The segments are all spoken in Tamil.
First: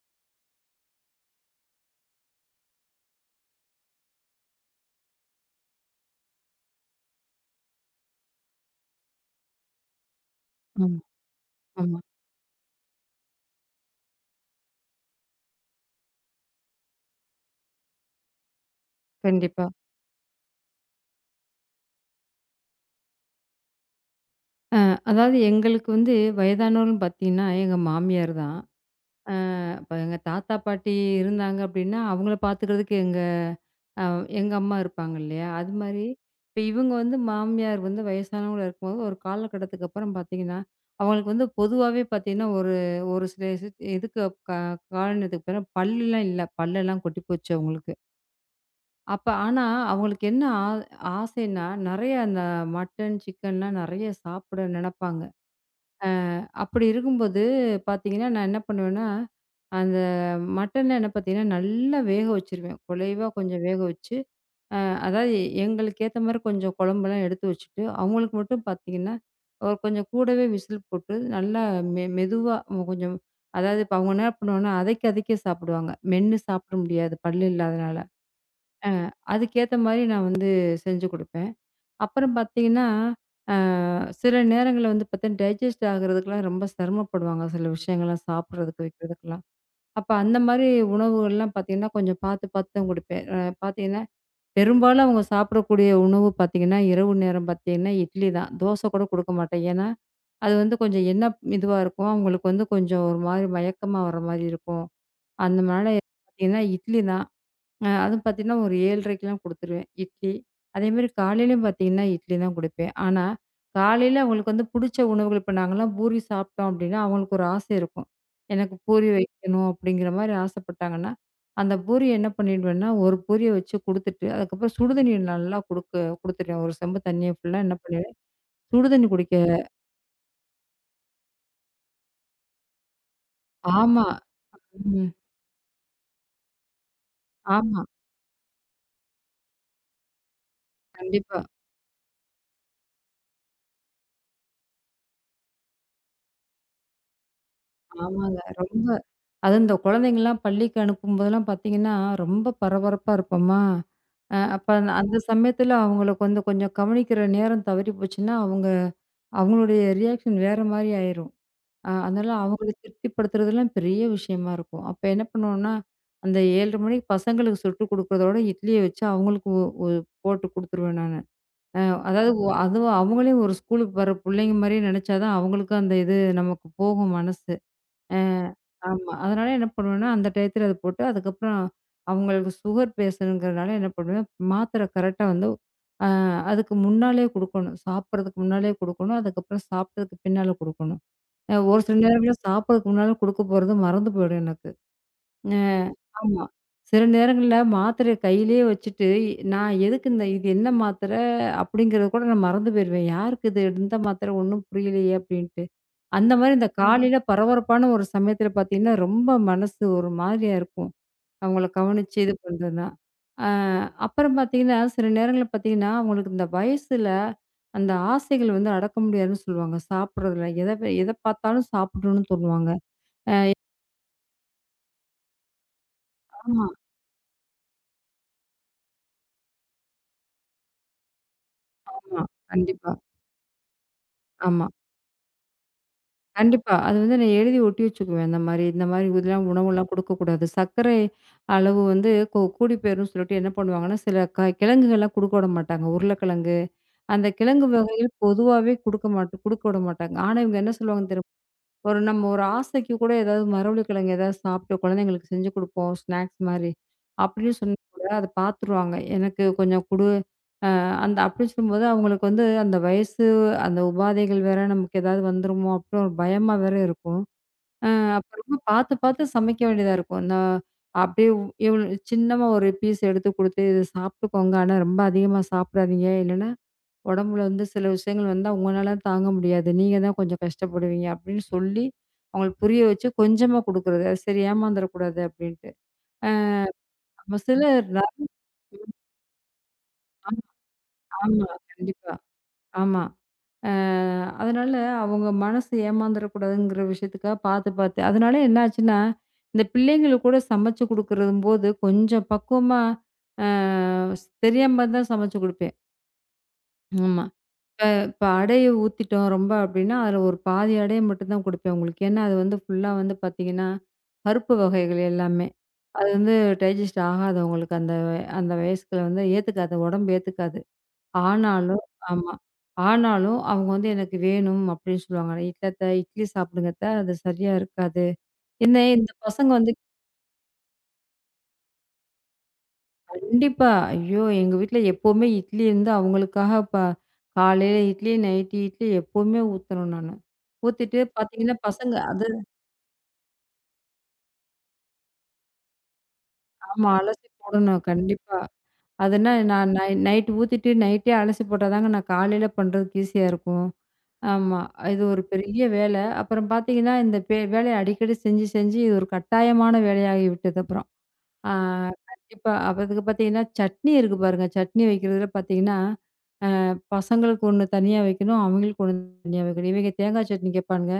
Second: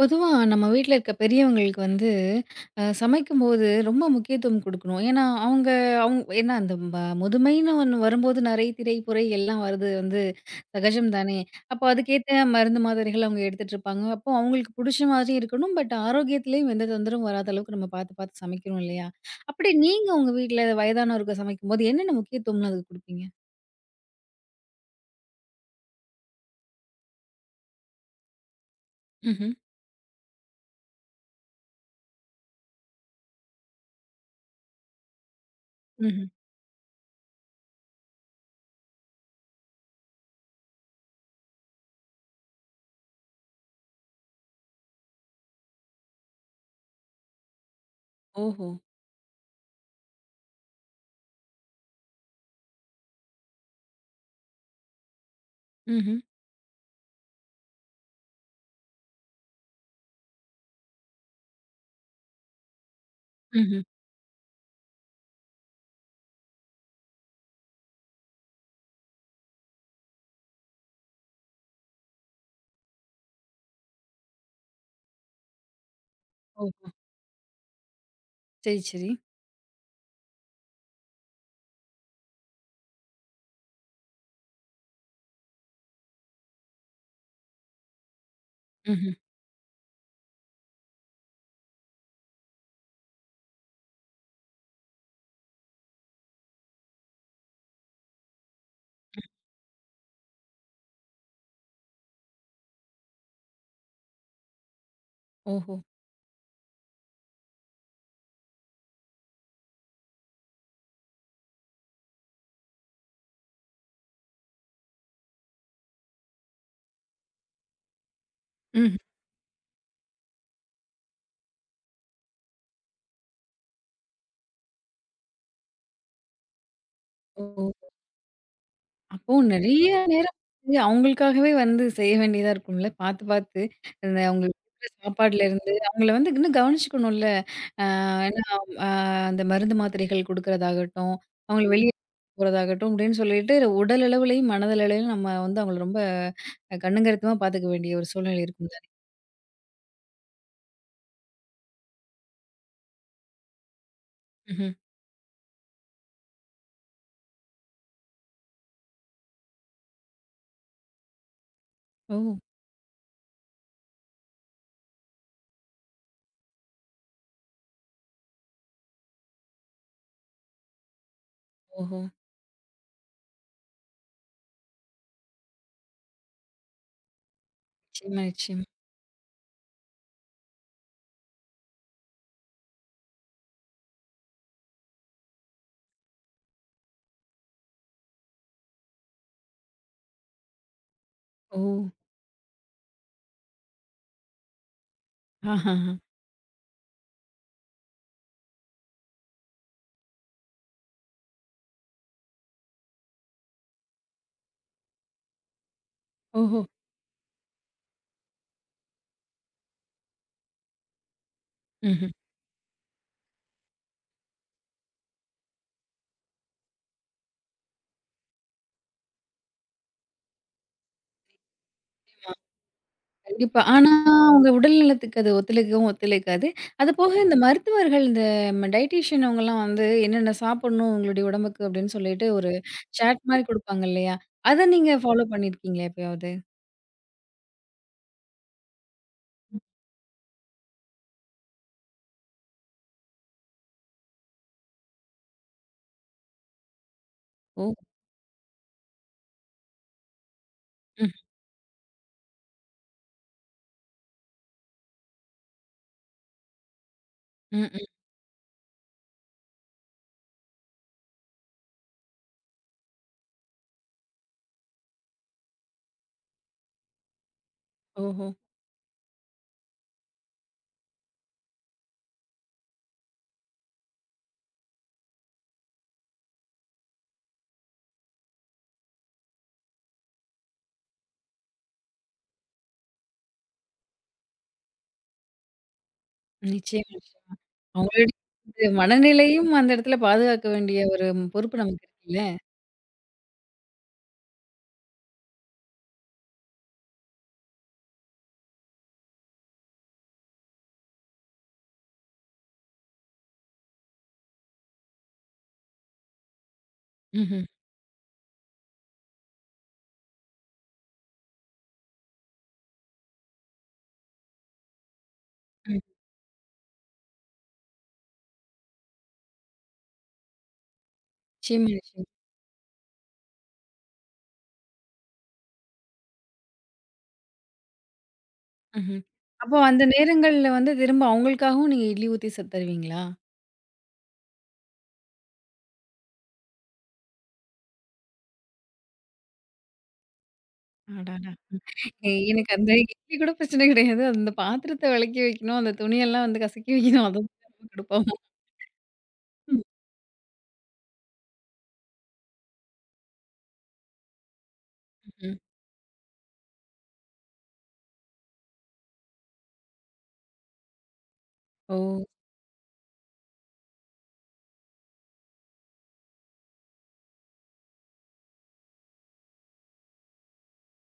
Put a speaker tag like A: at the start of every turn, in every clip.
A: பொதுவா நம்ம வீட்ல இருக்க பெரியவங்களுக்கு வந்து சமைக்கும்போது ரொம்ப முக்கியத்துவம் குடுக்கணும். ஏன்னா, அவங்க அவுங் ஏன்னா அந்த ப முதுமைன்னு ஒண்ணு வரும்போது நரை, திரை, புரை எல்லாம் வரது வந்து
B: ஆமா,
A: சகஜம் தானே! அப்போ
B: ஆமா.
A: அதுக்கேத்த மருந்து மாத்திரைகள் அவங்க எடுத்துட்டுருப்பாங்க. அப்போ அவங்களுக்கு புடிச்ச மாதிரி இருக்கணும். பட் ஆரோக்கியத்திலயும் எந்த தொந்தரவும் வராத அளவுக்கு நம்ம பார்த்து, பார்த்து சமைக்கிறோம் இல்லயா!
B: கண்டிப்பா.
A: அப்படி நீங்க உங்க வீட்ல வயதானவருக்கு சமைக்கும்போது என்னென்ன முக்கியத்துவம்லாம் அதுக்கு குடுப்பீங்க?
B: அதாவது எங்களுக்கு வந்து வயதானோர்ன்னு பார்த்தீங்கன்னா, எங்க மாமியார் தான்.
A: ம்ஹ்ம்.
B: இப்ப எங்க தாத்தா, பாட்டி இருந்தாங்க அப்டின்னா, அவங்கள பார்த்துக்கிறதுக்கு அ எங்க அம்மா இருப்பாங்க இல்லையா? அது மாரி
A: ம்ஹ்ம்.
B: இப்ப இவங்க வந்து மாமியார் வந்து வயசானவங்களா இருக்கும்போது, ஒரு காலகட்டத்துக்கு அப்புறம் பார்த்தீங்கன்னா, அவங்களுக்கு வந்து பொதுவாவே பார்த்தீங்கன்னா, ஒரு ஒரு சில இதுக்கு க காரணத்துக்கு பிறகு பல்லுலாம் இல்ல. பல்லெல்லாம் கொட்டி போச்சு அவங்களுக்கு.
A: ஓஹோ!
B: அப்ப ஆனா, அவங்களுக்கு என்ன ஆசைன்னா, நெறைய அந்த மட்டன், சிக்கன்லாம் நெறைய சாப்பிட நெனப்பாங்க.
A: ம்ஹ்ம்.
B: அப்படி இருக்கும்போது பார்த்தீங்கன்னா, நான் என்ன பண்ணுவேன்னா, அந்த மட்டன்ல என்ன பார்த்தீங்கன்னா, நல்லா வேக வச்சுருவேன். குழைவா கொஞ்சம் வேக
A: ம்ஹ்ம்.
B: வச்சு, அ அதாவது எங்களுக்கு ஏத்த மாரி கொஞ்சம் குழம்பெல்லாம் எடுத்து வச்சுட்டு, அவங்களுக்கு மட்டும் பார்த்தீங்கன்னா, ஒரு கொஞ்சம் கூடவே விசில் போட்டு, நல்லா மெதுவா கொஞ்சம் அதாவது இப்ப அவங்க என்ன பண்ணுவாங்கன்னா, அதைக்க அதைக்க சாப்பிடுவாங்க. மென்னு சாப்பிட
A: ஓஹோ!
B: முடியாது, பல்லு இல்லாதனால.
A: சரி,
B: அ
A: சரி.
B: அதுக்கேத்த மாரி நான் வந்து செஞ்சு குடுப்பேன். அப்புறம் பார்த்தீங்கன்னா, அ சில நேரங்கள்ல வந்து பார்த்தீங்கன்னா, டைஜஸ்ட் ஆகுறதுக்குலாம் ரொம்ப சிரமப்படுவாங்க. சில விஷயங்கள்லாம் சாப்பிடுறதுக்கு,
A: ம்ஹ்ம்.
B: வைக்கிறதுக்கெல்லாம். அப்ப அந்த மாரி உணவுகள்லாம் பார்த்தீங்கன்னா, கொஞ்சம் பார்த்து பார்த்து தான் குடுப்பேன். பார்த்தீங்கன்னா, பெரும்பாலும் அவங்க சாப்பிடக்கூடிய உணவு பார்த்தீங்கன்னா, இரவு நேரம் பார்த்தீங்கன்னா, இட்லி தான். தோசை கூட குடுக்க மாட்டேன். ஏன்னா, அது வந்து கொஞ்சம் என்ன இதுவா இருக்கும், அவங்களுக்கு வந்து கொஞ்சம் ஒரு மாரி மயக்கமா வர மாரி இருக்கும்.
A: ஓஹோ!
B: அதனால பார்த்தீங்கன்னா, இட்லி தான். அதுவும் பார்த்தீங்கன்னா, ஒரு 7:30க்கெல்லாம் குடுத்துருவேன், இட்லி. அதேமாரி காலையிலயும் பார்த்தீங்கன்னா, இட்லி தான் குடுப்பேன். ஆனா, காலையில அவங்களுக்கு வந்து புடிச்ச உணவுகள் இப்ப நாங்கலாம் பூரி சாப்பிட்டோம் அப்டின்னா, அவங்களுக்கு ஒரு ஆசை இருக்கும். எனக்கு
A: ம்.
B: பூரி வைக்கணும் அப்டிங்கிற மாரி ஆசைப்பட்டாங்கன்னா, அந்த பூரிய என்ன பண்ணிடுவேன்னா, ஒரு பூரிய வச்சு குடுத்துட்டு, அதுக்கப்புறம் சுடுதண்ணி நல்லா குடுக்க குடுத்துருவேன். ஒரு செம்பு தண்ணிய
A: ஓ!
B: ஃபுல்லா என்ன பண்ணிடுவேன், சுடுதண்ணி
A: அப்போ
B: குடிக்க.
A: நெறைய நேரம் வந்து அவங்களுக்காகவே வந்து செய்ய வேண்டியதா இருக்கும்ல. பார்த்து, பார்த்து
B: ஆமா.
A: அந்த அவங்களுக்கு குடுக்குற
B: ம்.
A: சாப்பாட்லருந்து அவங்கள வந்து இன்னும் கவனிச்சுக்கணும்ல.
B: ஆமா.
A: அ ஏன்னா அ அந்த மருந்து மாத்திரைகள் குடுக்குறதாகட்டும்,
B: கண்டிப்பா.
A: அவங்கள வெளிய போறதாகட்டும் அப்படின்னு சொல்லிட்டு உடல் அளவுலயும், மனதளவுலயும் நம்ம வந்து அவங்கள ரொம்ப கண்ணுங்கருத்துமா பார்த்துக்க வேண்டிய ஒரு
B: ஆமாங்க.
A: சூழ்நிலை இருக்கும்ல.
B: ரொம்ப அதுவும் இந்த குழந்தைங்கலாம் பள்ளிக்கு அனுப்பும்போதெல்லாம் பார்த்தீங்கன்னா, ரொம்ப பரபரப்பா இருப்போமா, அப்ப
A: ம்ஹ்ம்.
B: அந்த அந்த சமயத்துல அவங்களுக்கு வந்து கொஞ்சம் கவனிக்கிற நேரம் தவறி போச்சுன்னா, அவங்களுடைய ரியாக்ஷன் வேற மாரி ஆயிரும். அதனால
A: ஓ!
B: அவங்கள திருப்திப்படுத்துறதெல்லாம் பெரிய விஷயமா இருக்கும். அப்ப என்ன பண்ணுவோம்னா, அந்த 7:30 மணிக்கு பசங்களுக்கு சுட்டு குடுக்குறதோட இட்லிய வச்சு அவங்களுக்கு ஒ ஒ போட்டு குடுத்துருவேன் நானு. அ
A: ஓஹோ!
B: அதாவது அதுவும் அவங்களையும் ஒரு ஸ்கூலுக்கு வர புள்ளைங்க மாரியே நெனச்சா தான் அவங்களுக்கும் அந்த இது நமக்கு போகும் மனசு.
A: நிச்சயமா, நிச்சயமா.
B: ஆமா. அதனால என்ன பண்ணுவேன்னா, அந்த டயத்துல அத போட்டு, அதுக்கப்புறம் அவங்களுக்கு சுகர் பேஷண்ட்ங்கிறனால என்ன பண்ணுவேன், மாத்திரை கரெக்ட்டா வந்து அ அதுக்கு முன்னாலயே குடுக்கணும். சாப்பிடுறதுக்கு முன்னாலயே குடுக்கணும். அதுக்கப்புறம் சாப்பிட்டதுக்கு பின்னால குடுக்கணும்.
A: ஓ!
B: ஒரு சில நேரங்கள்ல சாப்பிடுறதுக்கு முன்னால குடுக்க போறது மறந்து போயிடும் எனக்கு. அ
A: ஆஹஹா!
B: ஆமா. சில நேரங்கள்ல மாத்திரைய கையிலேயே வச்சுட்டு, நான் எதுக்கு இந்த இது என்ன மாத்திரை? அப்படிங்கிறத கூட நான் மறந்து போயிருவேன். யாருக்கு இது? எந்த மாத்திரை? ஒண்ணும் புரியலையே! அப்படின்ட்டு. அந்த மாரி
A: ஓஹோ!
B: இந்த ஆமா. காலையில பரபரப்பான ஒரு சமயத்துல பார்த்தீங்கன்னா, ரொம்ப மனசு ஒரு மாதிரியா இருக்கும். அவங்கள
A: ம்ஹ்ம்.
B: கவனிச்சு இது பண்றதுன்னா. அ அப்புறம் பார்த்தீங்கன்னா, சில நேரங்கள்ல பார்த்தீங்கன்னா, அவங்களுக்கு இந்த வயசுல அந்த ஆசைகள் வந்து அடக்க முடியாதுன்னு சொல்லுவாங்க. சாப்பிடுறதுல எத எத பார்த்தாலும் சாப்பிடணும்னு தோணுவாங்க.
A: கண்டிப்பா. ஆனா, அவங்க உடல் நலத்துக்கு அது ஒத்துழைக்கவும் ஒத்துழைக்காது.
B: ஆமா.
A: அதுபோக இந்த மருத்துவர்கள், இந்த டயட்டீஷியன் அவங்கலாம் வந்து என்னென்ன சாப்பிடணும் உங்களுடைய உடம்புக்கு அப்படின்னு
B: ஆமா.
A: சொல்லிட்டு ஒரு
B: கண்டிப்பா.
A: சார்ட் மாரி குடுப்பாங்க இல்லையா? அத
B: ஆமா.
A: நீங்க ஃபாலோ பண்ணியிருக்கீங்களா எப்பயாவது?
B: கண்டிப்பா. அது வந்து நான் எழுதி ஒட்டி வச்சுக்குவேன். இந்த மாரி இந்த மாரி இதெல்லாம் உணவுலாம் குடுக்கக்கூடாது. சர்க்கரை அளவு வந்து கூடி போயிரும்னு சொல்லிட்டு என்ன பண்ணுவாங்கன்னா, சில கிழங்குகள்லாம் குடுக்க விட மாட்டாங்க. உருளைக்கிழங்கு, அந்த கிழங்கு
A: ஓ!
B: வகைகள் பொதுவாவே குடுக்க விட மாட்டாங்க. ஆனா, இவங்க என்ன
A: ம்.
B: சொல்லுவாங்கன்னு தெரியுமா? நம்ம ஒரு ஆசைக்கு கூட ஏதாவது மரவள்ளி கிழங்கு ஏதாவது சாப்பிட்டு குழந்தைங்களுக்கு செஞ்சு குடுப்போம், ஸ்நாக்ஸ் மாரி. அப்படின்னு
A: ம்.
B: சொன்னா
A: ம்.
B: கூட அத பார்த்துருவாங்க. எனக்கு கொஞ்சம் குடு அந்த அப்படின்னு சொல்லும்போது அவங்களுக்கு வந்து அந்த வயசு, அந்த உபாதைகள் வேற நமக்கு ஏதாவது வந்துருமோ? அப்படின்னு ஒரு பயமா வேற இருக்கும். அ
A: ஓஹோ!
B: அப்புறமா பார்த்து பார்த்து சமைக்க வேண்டியதா இருக்கும். இந்த அப்படியே இவ் சின்னமா ஒரு பீஸ் எடுத்து குடுத்து, "இத சாப்பிட்டுக்கோங்க. ஆனா ரொம்ப அதிகமா சாப்பிடாதீங்க. இல்லைன்னா உடம்புல வந்து சில விஷயங்கள் வந்தா உங்களால தாங்க முடியாது. நீங்க தான் கொஞ்சம் கஷ்டப்படுவீங்க." அப்படின்னு சொல்லி அவங்களுக்கு புரிய வச்சு கொஞ்சமா குடுக்குறது. அது சரி ஏமாந்துரக்கூடாது அப்படின்ட்டு.
A: நிச்சயமா.
B: நம்ம சிலர்
A: அவங்களுடைய
B: நா-
A: இது மனநிலையும் அந்த இடத்துல பாதுகாக்க வேண்டிய ஒரு
B: ஆமா.
A: பொறுப்பு நமக்கு
B: கண்டிப்பா.
A: இருக்குல்ல.
B: ஆமா. அ அதனால அவங்க மனசு ஏமாந்துடக்கூடாதுங்கிற விஷயத்துக்காக பார்த்து பார்த்து அதனால என்ன ஆச்சுன்னா, இந்த பிள்ளைங்களுக்கு கூட சமைச்சு குடுக்குறம்போது கொஞ்சம் பக்குவமா அ தெரியாம தான் சமைச்சு குடுப்பேன். ஆமா.
A: ம்ஹ்ம்.
B: இப்ப இப்ப அடைய ஊத்திட்டோம் ரொம்ப அப்படின்னா, அதில ஒரு பாதி அடைய மட்டும் தான் குடுப்பேன் அவங்களுக்கு. ஏன்னா, அது வந்து ஃபுல்லா வந்து பார்த்தீங்கன்னா, பருப்பு வகைகள் எல்லாமே.
A: ம்.
B: அது வந்து டைஜஸ்ட் ஆகாது அவங்களுக்கு அந்த அந்த வயசுக்குள்ள வந்து ஏத்துக்காது, உடம்பு ஏத்துக்காது.
A: நிச்சயமா,
B: ஆனாலும்
A: நிச்சயமா.
B: ஆமா. ஆனாலும் அவங்க வந்து எனக்கு வேணும் அப்படின்னு சொல்லுவாங்க. இல்ல அத்த இட்லி சாப்பிடுங்க அத்த. அது சரியா இருக்காது. என்ன
A: ம்ஹ்ம்.
B: இந்த பசங்க
A: அப்போ
B: வந்து
A: அந்த நேரங்கள்ல வந்து திரும்ப அவங்களுக்காகவும் நீங்க இட்லி ஊத்தி தருவீங்களா?
B: கண்டிப்பா, ஐயோ! எங்க வீட்ல எப்பவுமே இட்லி இருந்து அவங்களுக்காக காலையில இட்லி, நைட்டு இட்லி எப்பவுமே ஊத்தணும் நானு. ஊத்திட்டு
A: அடா!
B: பார்த்தீங்கன்னா, பசங்க
A: ஏ,
B: அது
A: எனக்கு அந்த இட்லி கூட பிரச்சனை கிடையாது. அந்த பாத்திரத்த வெளக்கி வைக்கணும். அந்த துணியெல்லாம் வந்து கசக்கி
B: ஆமா.
A: வைக்கணும். அது
B: அலசி
A: தான் ரொம்ப
B: போடணும்.
A: கடுப்பாகும்.
B: கண்டிப்பா. அதுனா நான் நைட் ஊத்திட்டு நைட்டே அலசி போட்டா தாங்க நான் காலையில பண்றதுக்கு ஈஸியா இருக்கும். ஆமா. இது ஒரு
A: ம்ஹ்ம்.
B: பெரிய வேலை. அப்புறம் பார்த்தீங்கன்னா, இந்த வேலைய அடிக்கடி செஞ்சு, செஞ்சு இது ஒரு கட்டாயமான வேலையாகி விட்டது அப்புறம். ஆ
A: ஓ!
B: கண்டிப்பா. அப்ப அதுக்கு பார்த்தீங்கன்னா, சட்னி இருக்கு பாருங்க. சட்னி வைக்கிறதுல பார்த்தீங்கன்னா, பசங்களுக்கு ஒண்ணு தனியா வைக்கணும். அவங்களுக்கு ஒண்ணு தனியா வைக்கணும். இவங்க தேங்காய் சட்னி கேட்பானுங்க.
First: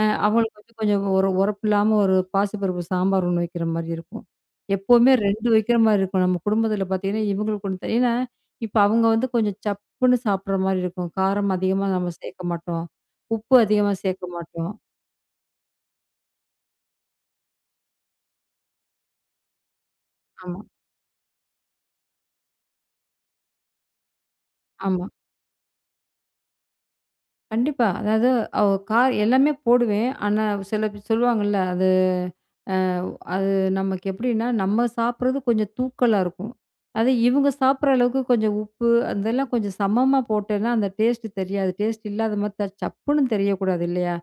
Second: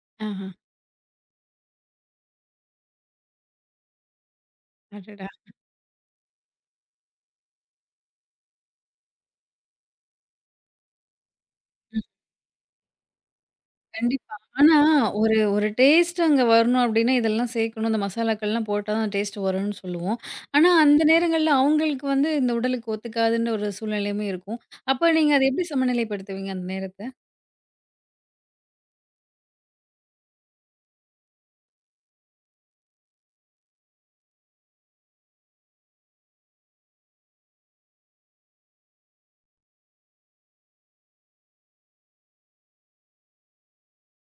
A: ஆஹா!
B: அவங்களுக்கு வந்து கொஞ்சம் ஒரு உரப்பில்லாம ஒரு பாசிப்பருப்பு சாம்பார் ஒண்ணு வைக்கிற மாரி இருக்கும். எப்பவுமே
A: அடடா!
B: 2 வைக்கிற மாரி இருக்கும். நம்ம குடும்பத்தில பார்த்தீங்கன்னா, இவங்களுக்கு ஒண்ணு ஏன்னா, இப்ப அவங்க வந்து கொஞ்சம் சப்புன்னு சாப்பிடுற மாரி இருக்கும். காரம் அதிகமா
A: ம்.
B: நம்ம சேர்க்க மாட்டோம். உப்பு அதிகமா சேர்க்க
A: கண்டிப்பா.
B: மாட்டோம்.
A: ஆனா ஒரு ஒரு டேஸ்ட் அங்க வரணும் அப்டின்னா, இதெல்லாம் சேர்க்கணும். இந்த மசாலாக்கள்லாம் போட்டா தான் டேஸ்ட் வரும்னு சொல்லுவோம்.
B: ஆமா,
A: ஆனா அந்த நேரங்கள்ல அவங்களுக்கு வந்து இந்த உடலுக்கு ஒத்துக்காதுன்ற ஒரு சூழ்நிலையுமே இருக்கும்.
B: ஆமா.
A: அப்ப நீங்க அத எப்டி சமநிலைப்படுத்துவீங்க அந்த நேரத்த?
B: கண்டிப்பா. அதாவது அவ கார் எல்லாமே போடுவேன். ஆனா சில பேர் சொல்லுவாங்கல்ல, அது அது நமக்கு எப்படின்னா, நம்ம சாப்பிடுறது கொஞ்சம் தூக்கலா இருக்கும். அதே இவங்க சாப்பிடுற அளவுக்கு கொஞ்சம் உப்பு, அதெல்லாம் கொஞ்சம் சமமா போட்டேன்னா, அந்த டேஸ்ட் தெரியாது. டேஸ்ட் இல்லாத மாரி சப்புன்னு தெரியக்கூடாது இல்லையா?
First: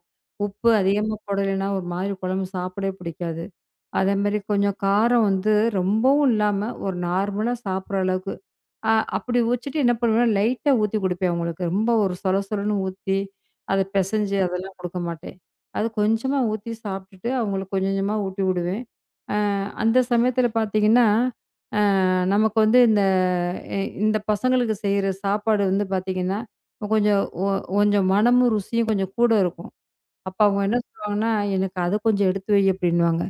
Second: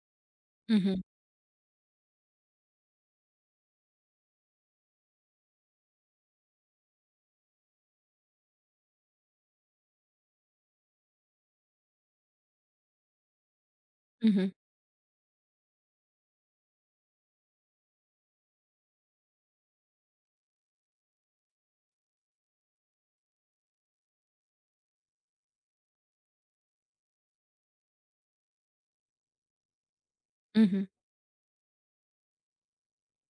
B: உப்பு
A: ம்ஹ்ம்,
B: அதிகமா போடலைன்னா ஒரு மாதிரி குழம்பு சாப்பிடவே பிடிக்காது. அதேமாரி கொஞ்சம் காரம் வந்து ரொம்பவும் இல்லாம, ஒரு நார்மலா சாப்பிடுற அளவுக்கு. அப்படி வச்சுட்டு என்ன பண்ணுவேன்னா, லைட்டா ஊத்தி குடுப்பேன் அவங்களுக்கு. ரொம்ப ஒரு சொல சொலன்னு ஊத்தி, அத பெசஞ்சு
A: ம்ஹ்ம்,
B: அதெல்லாம் குடுக்க மாட்டேன். அது கொஞ்சமா ஊத்தி சாப்பிட்டுட்டு, அவங்களுக்கு கொஞ்சம் கொஞ்சமா ஊட்டி விடுவேன். அ அந்த சமயத்துல பார்த்தீங்கன்னா, நமக்கு வந்து இந்த எ இந்த பசங்களுக்கு செய்ற சாப்பாடு வந்து பார்த்தீங்கன்னா, கொஞ்சம் கொஞ்சம் மணமும், ருசியும் கொஞ்சம் கூட இருக்கும். அப்ப அவங்க என்ன
A: ம்ஹ்ம்.
B: சொல்லுவாங்கன்னா, "எனக்கு அத கொஞ்சம் எடுத்து வை" அப்படின்னுவாங்க.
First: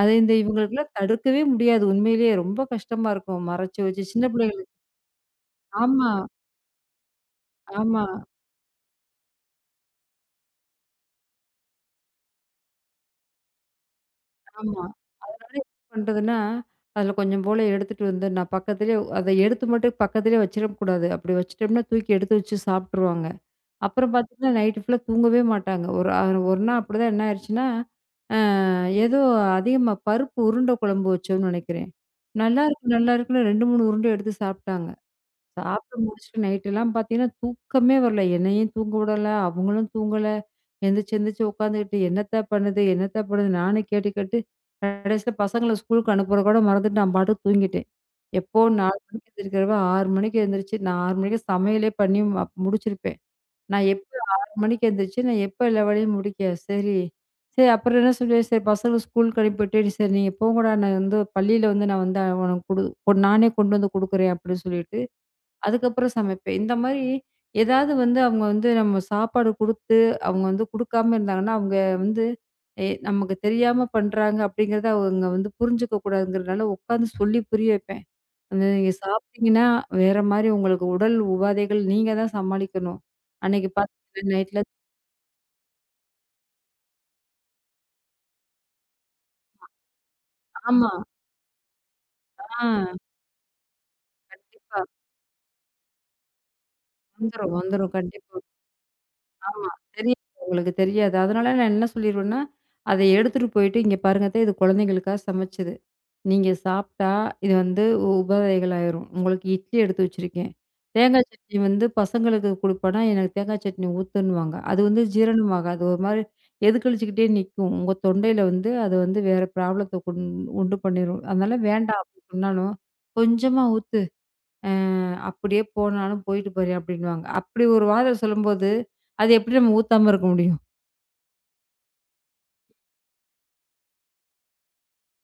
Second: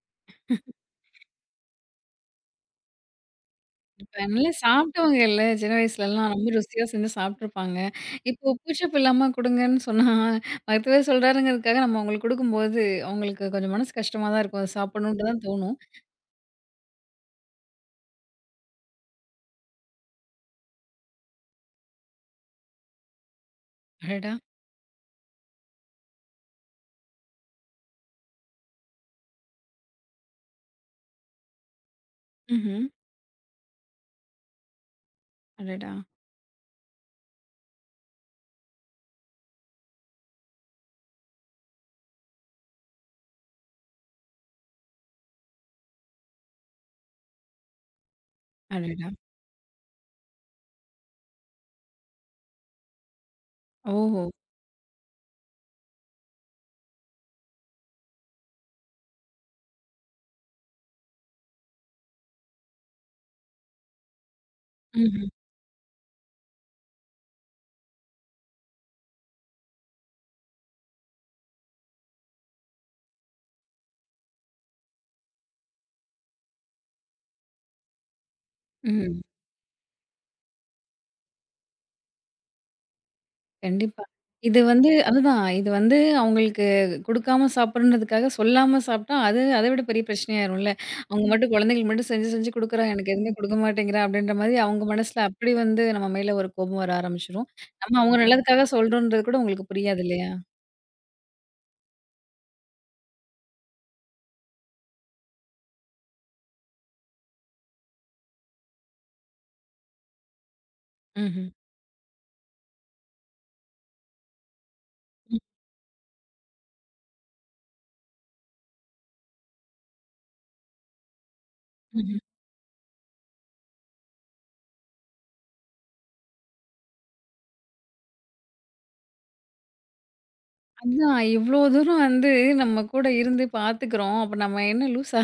B: அது இந்த இவங்களுக்குலாம் தடுக்கவே முடியாது. உண்மையிலேயே ரொம்ப கஷ்டமா இருக்கும். மறைச்சு வச்சு
A: இப்ப
B: சின்ன
A: நல்லா
B: பிள்ளைங்களுக்கு
A: சாப்பிட்டவங்கல்ல. சின்ன
B: ஆமா,
A: வயசுலலாம் ரொம்ப ருசியா செஞ்சு சாப்ட்டுருப்பாங்க.
B: ஆமா,
A: இப்போ பூச்சப்பு இல்லாம குடுங்கன்னு சொன்னா, மருத்துவர் சொல்றாருங்கிறதுக்காக நம்ம அவங்களுக்கு குடுக்கும்போது, அவங்களுக்கு கொஞ்சம் மனசு கஷ்டமா தான் இருக்கும். அத
B: ஆமா.
A: சாப்பிடணுன்ட்டு தான்
B: அதனால
A: தோணும்.
B: என்ன பண்றதுன்னா, அதுல கொஞ்சம் போல எடுத்துட்டு வந்து நான் பக்கத்திலேயே அத எடுத்து மட்டும் பக்கத்திலேயே வச்சிடக்கூடாது. அப்படி வச்சுட்டோம்னா, தூக்கி எடுத்து வச்சு சாப்ட்டுருவாங்க. அப்புறம்
A: அடடா!
B: பார்த்தீங்கன்னா, நைட்டு ஃபுல்லா தூங்கவே மாட்டாங்க. ஒரு நாள் அப்படிதான் என்ன ஆயிருச்சுன்னா, அ ஏதோ அதிகமா பருப்பு உருண்டை குழம்பு வச்சோம்னு நெனைக்கிறேன். நல்லா
A: ம்ஹ்ம்.
B: இருக்கு, நல்லா இருக்குன்னு 2, 3 உருண்டை எடுத்து சாப்ட்டாங்க.
A: அடடா!
B: சாப்ட்டு முடிச்சுட்டு நைட்டெல்லாம் பார்த்தீங்கன்னா, தூக்கமே வரல. என்னையும் தூங்க விடல, அவங்களும் தூங்கல. எந்திரிச்சு எந்திரிச்சு உட்காந்துக்கிட்டு, "என்னத்த பண்ணுது? என்னத்த பண்ணுது?" நானும் கேட்டு கேட்டு கடைசியில பசங்கள ஸ்கூலுக்கு அனுப்புறத கூட மறந்துட்டு நான் பாட்டுக்கு தூங்கிட்டேன். எப்போ 4
A: அடடா!
B: மணிக்கு எந்திரிக்கிறவ 6 மணிக்கு எந்திரிச்சு நான் 6 மணிக்கு சமையலே பண்ணி முடிச்சிருப்பேன். நான் எப்ப
A: ஓஹோ!
B: 6 மணிக்கு எந்திரிச்சு, நான் எப்ப எல்லா வேலையும் முடிக்க சரி, சரி அப்புறம் என்ன சொல்லுவேன், சரி பசங்க ஸ்கூலுக்கு அனுப்பிவிட்டு, சரி நீங்க போங்கடா, நான் வந்து பள்ளியில வந்து நான் வந்து உனக்கு குடு கொண் நானே கொண்டு வந்து குடுக்குறேன்" அப்படின்னு சொல்லிட்டு,
A: ம்ஹ்ம்.
B: அதுக்கப்புறம் சமைப்பேன். இந்த மாரி ஏதாவது வந்து அவங்க வந்து நம்ம சாப்பாடு குடுத்து, அவங்க வந்து குடுக்காம இருந்தாங்கன்னா, அவங்க வந்து நமக்கு தெரியாம பண்றாங்க அப்படிங்கிறத அவங்க வந்து புரிஞ்சுக்க கூடாதுங்கிறதுனால உட்காந்து சொல்லி புரிய வைப்பேன். அது நீங்க
A: ம்.
B: சாப்பிட்டீங்கன்னா, வேற மாரி உங்களுக்கு உடல் உபாதைகள் நீங்க தான் சமாளிக்கணும். அன்னைக்கு
A: கண்டிப்பா.
B: பார்த்தீங்கன்னா
A: இது
B: நைட்ல
A: வந்து அதுதான். இது வந்து அவங்களுக்கு குடுக்காம சாப்பிடணுன்றதுக்காக சொல்லாம சாப்பிட்டா, அது அத விட பெரிய பிரச்சனையாயிரும்ல.
B: ஆமா.
A: அவங்க மட்டும் குழந்தைங்களுக்கு மட்டும் செஞ்சு செஞ்சு
B: ஆ
A: குடுக்குறா, எனக்கு எதுவுமே குடுக்க மாட்டேங்கிறா அப்படின்ற மாதிரி
B: கண்டிப்பா.
A: அவங்க மனசுல அப்படி வந்து நம்ம மேல ஒரு கோபம் வர ஆரம்பிச்சுரும்.
B: வந்துரும், வந்துரும்.
A: நம்ம அவங்க
B: கண்டிப்பா.
A: நல்லதுக்காக சொல்றோன்றது கூட உங்களுக்கு
B: ஆமா.
A: புரியாது
B: தெரியாது.
A: இல்லையா?
B: உங்களுக்கு தெரியாது. அதனால நான் என்ன சொல்லிருவேன்னா, அத எடுத்துட்டு போயிட்டு, "இங்க பாருங்க அத்த, இது குழந்தைங்களுக்காக சமைச்சது. நீங்க சாப்பிட்டா, இது வந்து உபதைகள் ஆயிரும். உங்களுக்கு இட்லி எடுத்து வச்சிருக்கேன். தேங்காய் சட்னி வந்து பசங்களுக்கு குடுப்பேன்னா, எனக்கு தேங்காய் சட்னி ஊத்துன்னுவாங்க. அது வந்து
A: ம்ஹ்ம்.
B: ஜீரணமாகாது. ஒரு மாரி எதுக்கழிச்சுக்கிட்டே நிக்கும். உங்க தொண்டையில வந்து அது வந்து வேற ப்ராப்ளத்த உண்டு பண்ணிரும். அதனால வேண்டாம் அப்டி சொன்னாலும், "கொஞ்சமா ஊத்து. அ அப்படியே போனாலும் போயிட்டு பாரு" அப்டின்னுவாங்க. அப்படி ஒரு வார்த்தை சொல்லும்போது, அது எப்படி நம்ம ஊத்தாம இருக்க முடியும்?
A: அதான் இவ்ளோ தூரம் வந்து நம்ம கூட இருந்து பார்த்துக்கிறோம். அப்ப நம்ம என்ன லூசா?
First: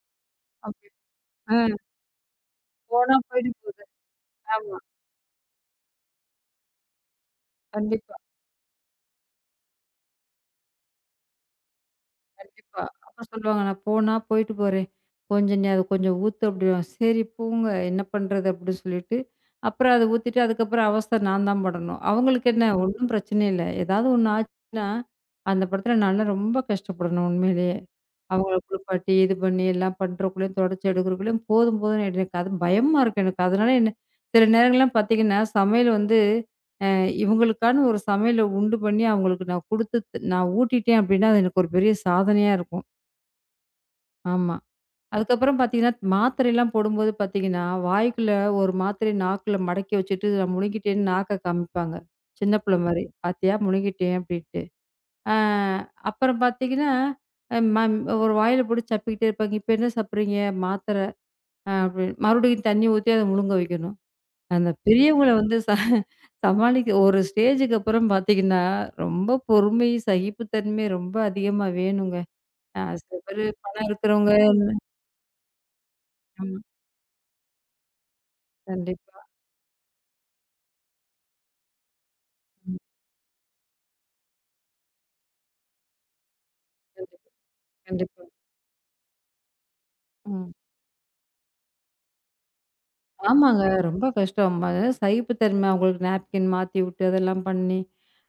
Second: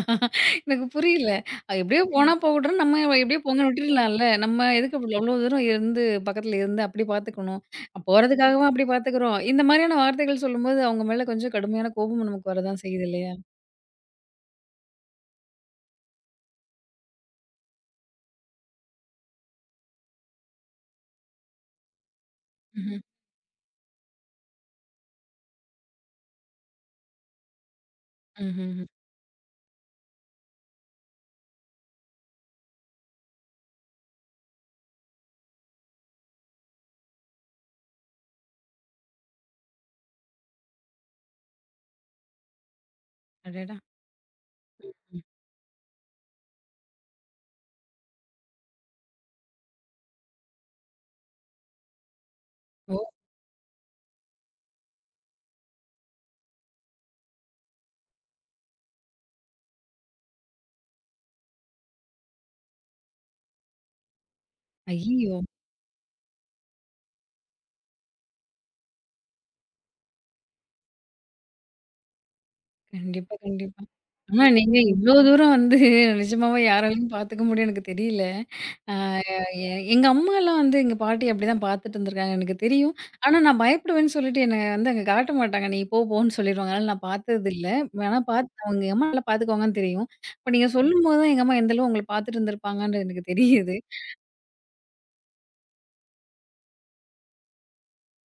A: எனக்கு
B: அப்டி.
A: புரியல.
B: அ
A: அது எப்படியோ போனா போகட்டும்ன்னு நம்ம
B: போனா
A: எப்படியோ
B: போயிட்டு
A: பொங்கல்
B: போது.
A: விட்டுடலாம்ல. நம்ம
B: ஆமா.
A: எதுக்கு அவ்ளோ அவ்ளோ தூரம் இருந்து பக்கத்துல இருந்து அப்படி பார்த்துக்கணும்?
B: கண்டிப்பா.
A: போறதுக்காகவா அப்படி பார்த்துக்கிறோம்? இந்த மாதிரியான வார்த்தைகள் சொல்லும்போது அவங்க மேல கொஞ்சம் கடுமையான கோபம் நமக்கு வரதான்
B: கண்டிப்பா.
A: செய்யுது
B: அப்புறம்
A: இல்லையா?
B: சொல்லுவாங்க, "நான் போனா போயிட்டு போறேன். கொஞ்சம் நீ அத கொஞ்சம் ஊத்து" அப்படின்வாங்க. "சரி போங்க, என்ன பண்றது?" அப்படின்னு சொல்லிட்டு, அப்புறம் அத ஊத்திட்டு, அதுக்கப்புறம் அவஸ்தை நான் தான் படணும். அவங்களுக்கு என்ன
A: ம்ஹ்ம்.
B: ஒண்ணும் பிரச்சனை இல்ல. ஏதாவது ஒண்ணு ஆச்சுன்னா, அந்த படத்துல நான்லாம் ரொம்ப கஷ்டப்படணும் உண்மையிலேயே. அவங்கள
A: ம்ஹ்ஹ்ம்.
B: குளிப்பாட்டி, இது பண்ணி, எல்லாம் பண்றதுக்குள்ளயும், தொடச்சு எடுக்கிறக்குள்ளயும் போதும் போதும்ன்னு ஆயிடும். எனக்கு அது பயமா இருக்கு எனக்கு. அதனால என்ன சில நேரங்கள்லாம் பார்த்தீங்கன்னா, சமையல் வந்து அ இவங்களுக்கான ஒரு சமையல உண்டு பண்ணி அவங்களுக்கு நான் குடுத்து நான் ஊட்டிட்டேன் அப்டின்னா, அது எனக்கு ஒரு பெரிய சாதனையா இருக்கும்.
A: அடடா!
B: ஆமா.
A: ம்.
B: அதுக்கப்புறம் பார்த்தீங்கன்னா, மாத்திரைலாம் போடும்போது பார்த்தீங்கன்னா, வாய்க்குள்ள ஒரு மாத்திரைய நாக்குல மடக்கி வச்சுட்டு நான் முழுங்கிட்டேன்னு நாக்க காமிப்பாங்க. சின்ன பிள்ளை
A: ஓ!
B: மாரி. "பாத்தியா முழுங்கிட்டேன்" அப்டின்ட்டு. அ அப்புறம் பார்த்தீங்கன்னா, அ மம் ஒரு வாயில போட்டு சப்பிக்கிட்டே இருப்பாங்க. "இப்ப என்ன சாப்பிடுறீங்க?" "மாத்திரை" அப்டின்னு மறுபடியும் தண்ணி ஊத்தி அத முழுங்க வைக்கணும். அந்த பெரியவங்கள
A: ஐயய்யோ!
B: வந்து சமாளிக்க ஒரு ஸ்டேஜுக்கு அப்புறம் பார்த்தீங்கன்னா, ரொம்ப பொறுமை, சகிப்புத்தன்மை ரொம்ப அதிகமா வேணுங்க. சில
A: கண்டிப்பா,
B: பேரு
A: கண்டிப்பா.
B: பணம் இருக்கிறவங்க
A: ஆனா நீங்க இவ்ளோ தூரம் வந்து
B: ஆமா.
A: நிஜமாவே யாராலயும் பார்த்துக்க முடியும்னு எனக்கு தெரியல. அ
B: கண்டிப்பா.
A: எ எங்க அம்மாலாம் வந்து எங்க பாட்டி அப்படிதான் பார்த்துட்டு இருந்திருக்காங்க. எனக்கு
B: ம்.
A: தெரியும். ஆனா, நான் பயப்படுவேன்னு சொல்லிட்டு என்ன வந்து அங்க காட்ட மாட்டாங்க. "நீ போ, போன்னு" சொல்லிருவாங்க. அதனால நான்
B: கண்டிப்பா,
A: பார்த்ததில்ல. ஆனா
B: கண்டிப்பா.
A: பார்த்து அவங்க எங்க அம்மா நல்லா பார்த்துக்குவாங்கன்னு தெரியும். இப்ப
B: ம்.
A: நீங்க சொல்லும்போது தான் எங்க அம்மா எந்த அளவு உங்கள பார்த்துட்டு இருந்திருப்பாங்கன்னு எனக்கு
B: ஆமாங்க.
A: தெரியுது.
B: ரொம்ப கஷ்டம். சகிப்புத்தன்மை அவங்களுக்கு நாப்கின் மாத்தி விட்டு, அதெல்லாம் பண்ணி,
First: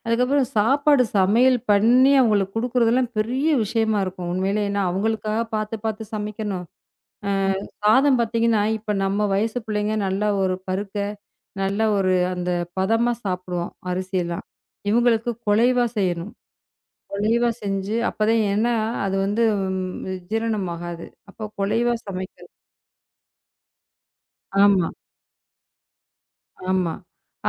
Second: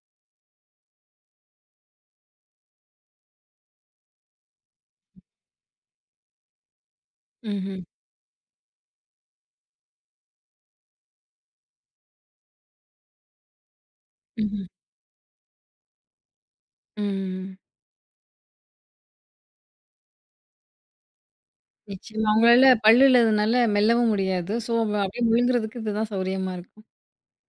B: அதுக்கப்புறம் சாப்பாடு சமையல் பண்ணி அவங்களுக்கு குடுக்குறதெல்லாம் பெரிய விஷயமா இருக்கும். உண்மையிலே ஏன்னா, அவங்களுக்காக பார்த்து பார்த்து சமைக்கணும்.
A: ம்ஹ்ம்.
B: சாதம் பார்த்தீங்கன்னா, இப்ப நம்ம வயசு பிள்ளைங்க நல்லா ஒரு பருக்க, நல்ல ஒரு அந்த பதமா சாப்பிடுவோம் அரிசியெல்லாம்.
A: ம்ஹ்ம்.
B: இவுங்களுக்கு குழைவா செய்யணும். குழைவா
A: ம்.
B: செஞ்சு அப்பதான் ஏன்னா, அது வந்து ஜீரணம் ஆகாது. அப்போ குழைவா
A: நிச்சயமா.
B: சமைக்கணும்.
A: அவங்களால பல்லு இல்லாதனால மெல்லவும் முடியாது. ஸோ,
B: ஆமா,
A: அப்படியே முழுங்குறதுக்கு இதுதான் சௌரியமா இருக்கும்.
B: ஆமா.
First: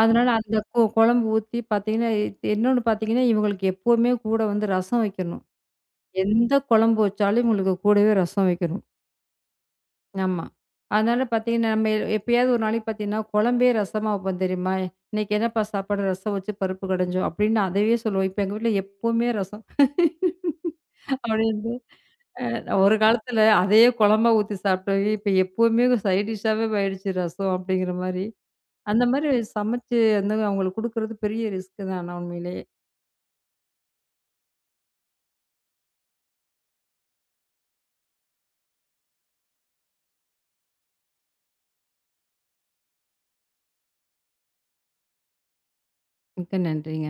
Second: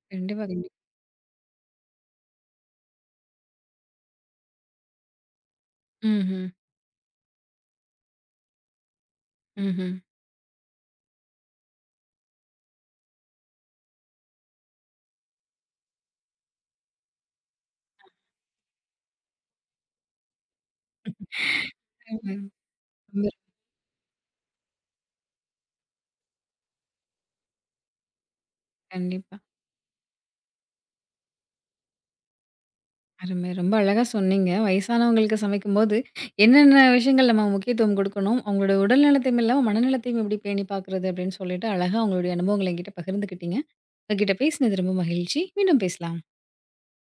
B: அதனால
A: கண்டிப்பா,
B: அந்த
A: கண்டிப்பா.
B: குழம்பு ஊத்தி பார்த்தீங்கன்னா, இன்னொன்னு பார்த்தீங்கன்னா, இவுங்களுக்கு எப்பவுமே கூட வந்து ரசம் வைக்கணும்.
A: ம்ஹ்ம்.
B: எந்த குழம்பு வச்சாலும் இவுங்களுக்கு கூடவே ரசம் வைக்கணும்.
A: ம்ஹ்ம்.
B: ஆமா. அதனால பார்த்தீங்கன்னா, நம்ம எப்பயாவது ஒரு நாளைக்கு பார்த்தீங்கன்னா, குழம்பே ரசமா வைப்போம் தெரியுமா? "இன்னைக்கு என்னப்பா சாப்பாடு? ரசம் வச்சு பருப்பு கடைஞ்சோம்." அப்படின்னு அதையே சொல்லுவோம். இப்ப எங்க வீட்ல எப்பவுமே ரசம். அப்படின்ட்டு ஒரு காலத்துல அதையே குழம்பா ஊத்தி சாப்பிட்டோம். இப்ப எப்பவுமே சைட் டிஷ்ஷாவே போயிடுச்சு ரசம் அப்படிங்கிற மாரி. அந்த மாரி
A: கண்டிப்பா.
B: சமைச்சு வந்து அவங்களுக்கு குடுக்குறது பெரிய ரிஸ்க் தான் ஆனா உண்மையிலேயே.
A: அருமை. ரொம்ப அழகா சொன்னீங்க. வயசானவங்களுக்கு சமைக்கும்போது, என்னென்ன விஷயங்கள் நம்ம முக்கியத்துவம் குடுக்கணும்? அவங்களோட உடல் நலத்தையும் இல்லாம, மனநலத்தையும் எப்படி பேணி பாக்குறது? அப்படின்னு சொல்லிட்டு, அழகா உங்களுடைய அனுபவங்கள என்கிட்ட பகிர்ந்துக்கிட்டீங்க. உங்ககிட்ட பேசினது ரொம்ப மகிழ்ச்சி. மீண்டும் பேசலாம்.
B: மிக்க நன்றிங்க.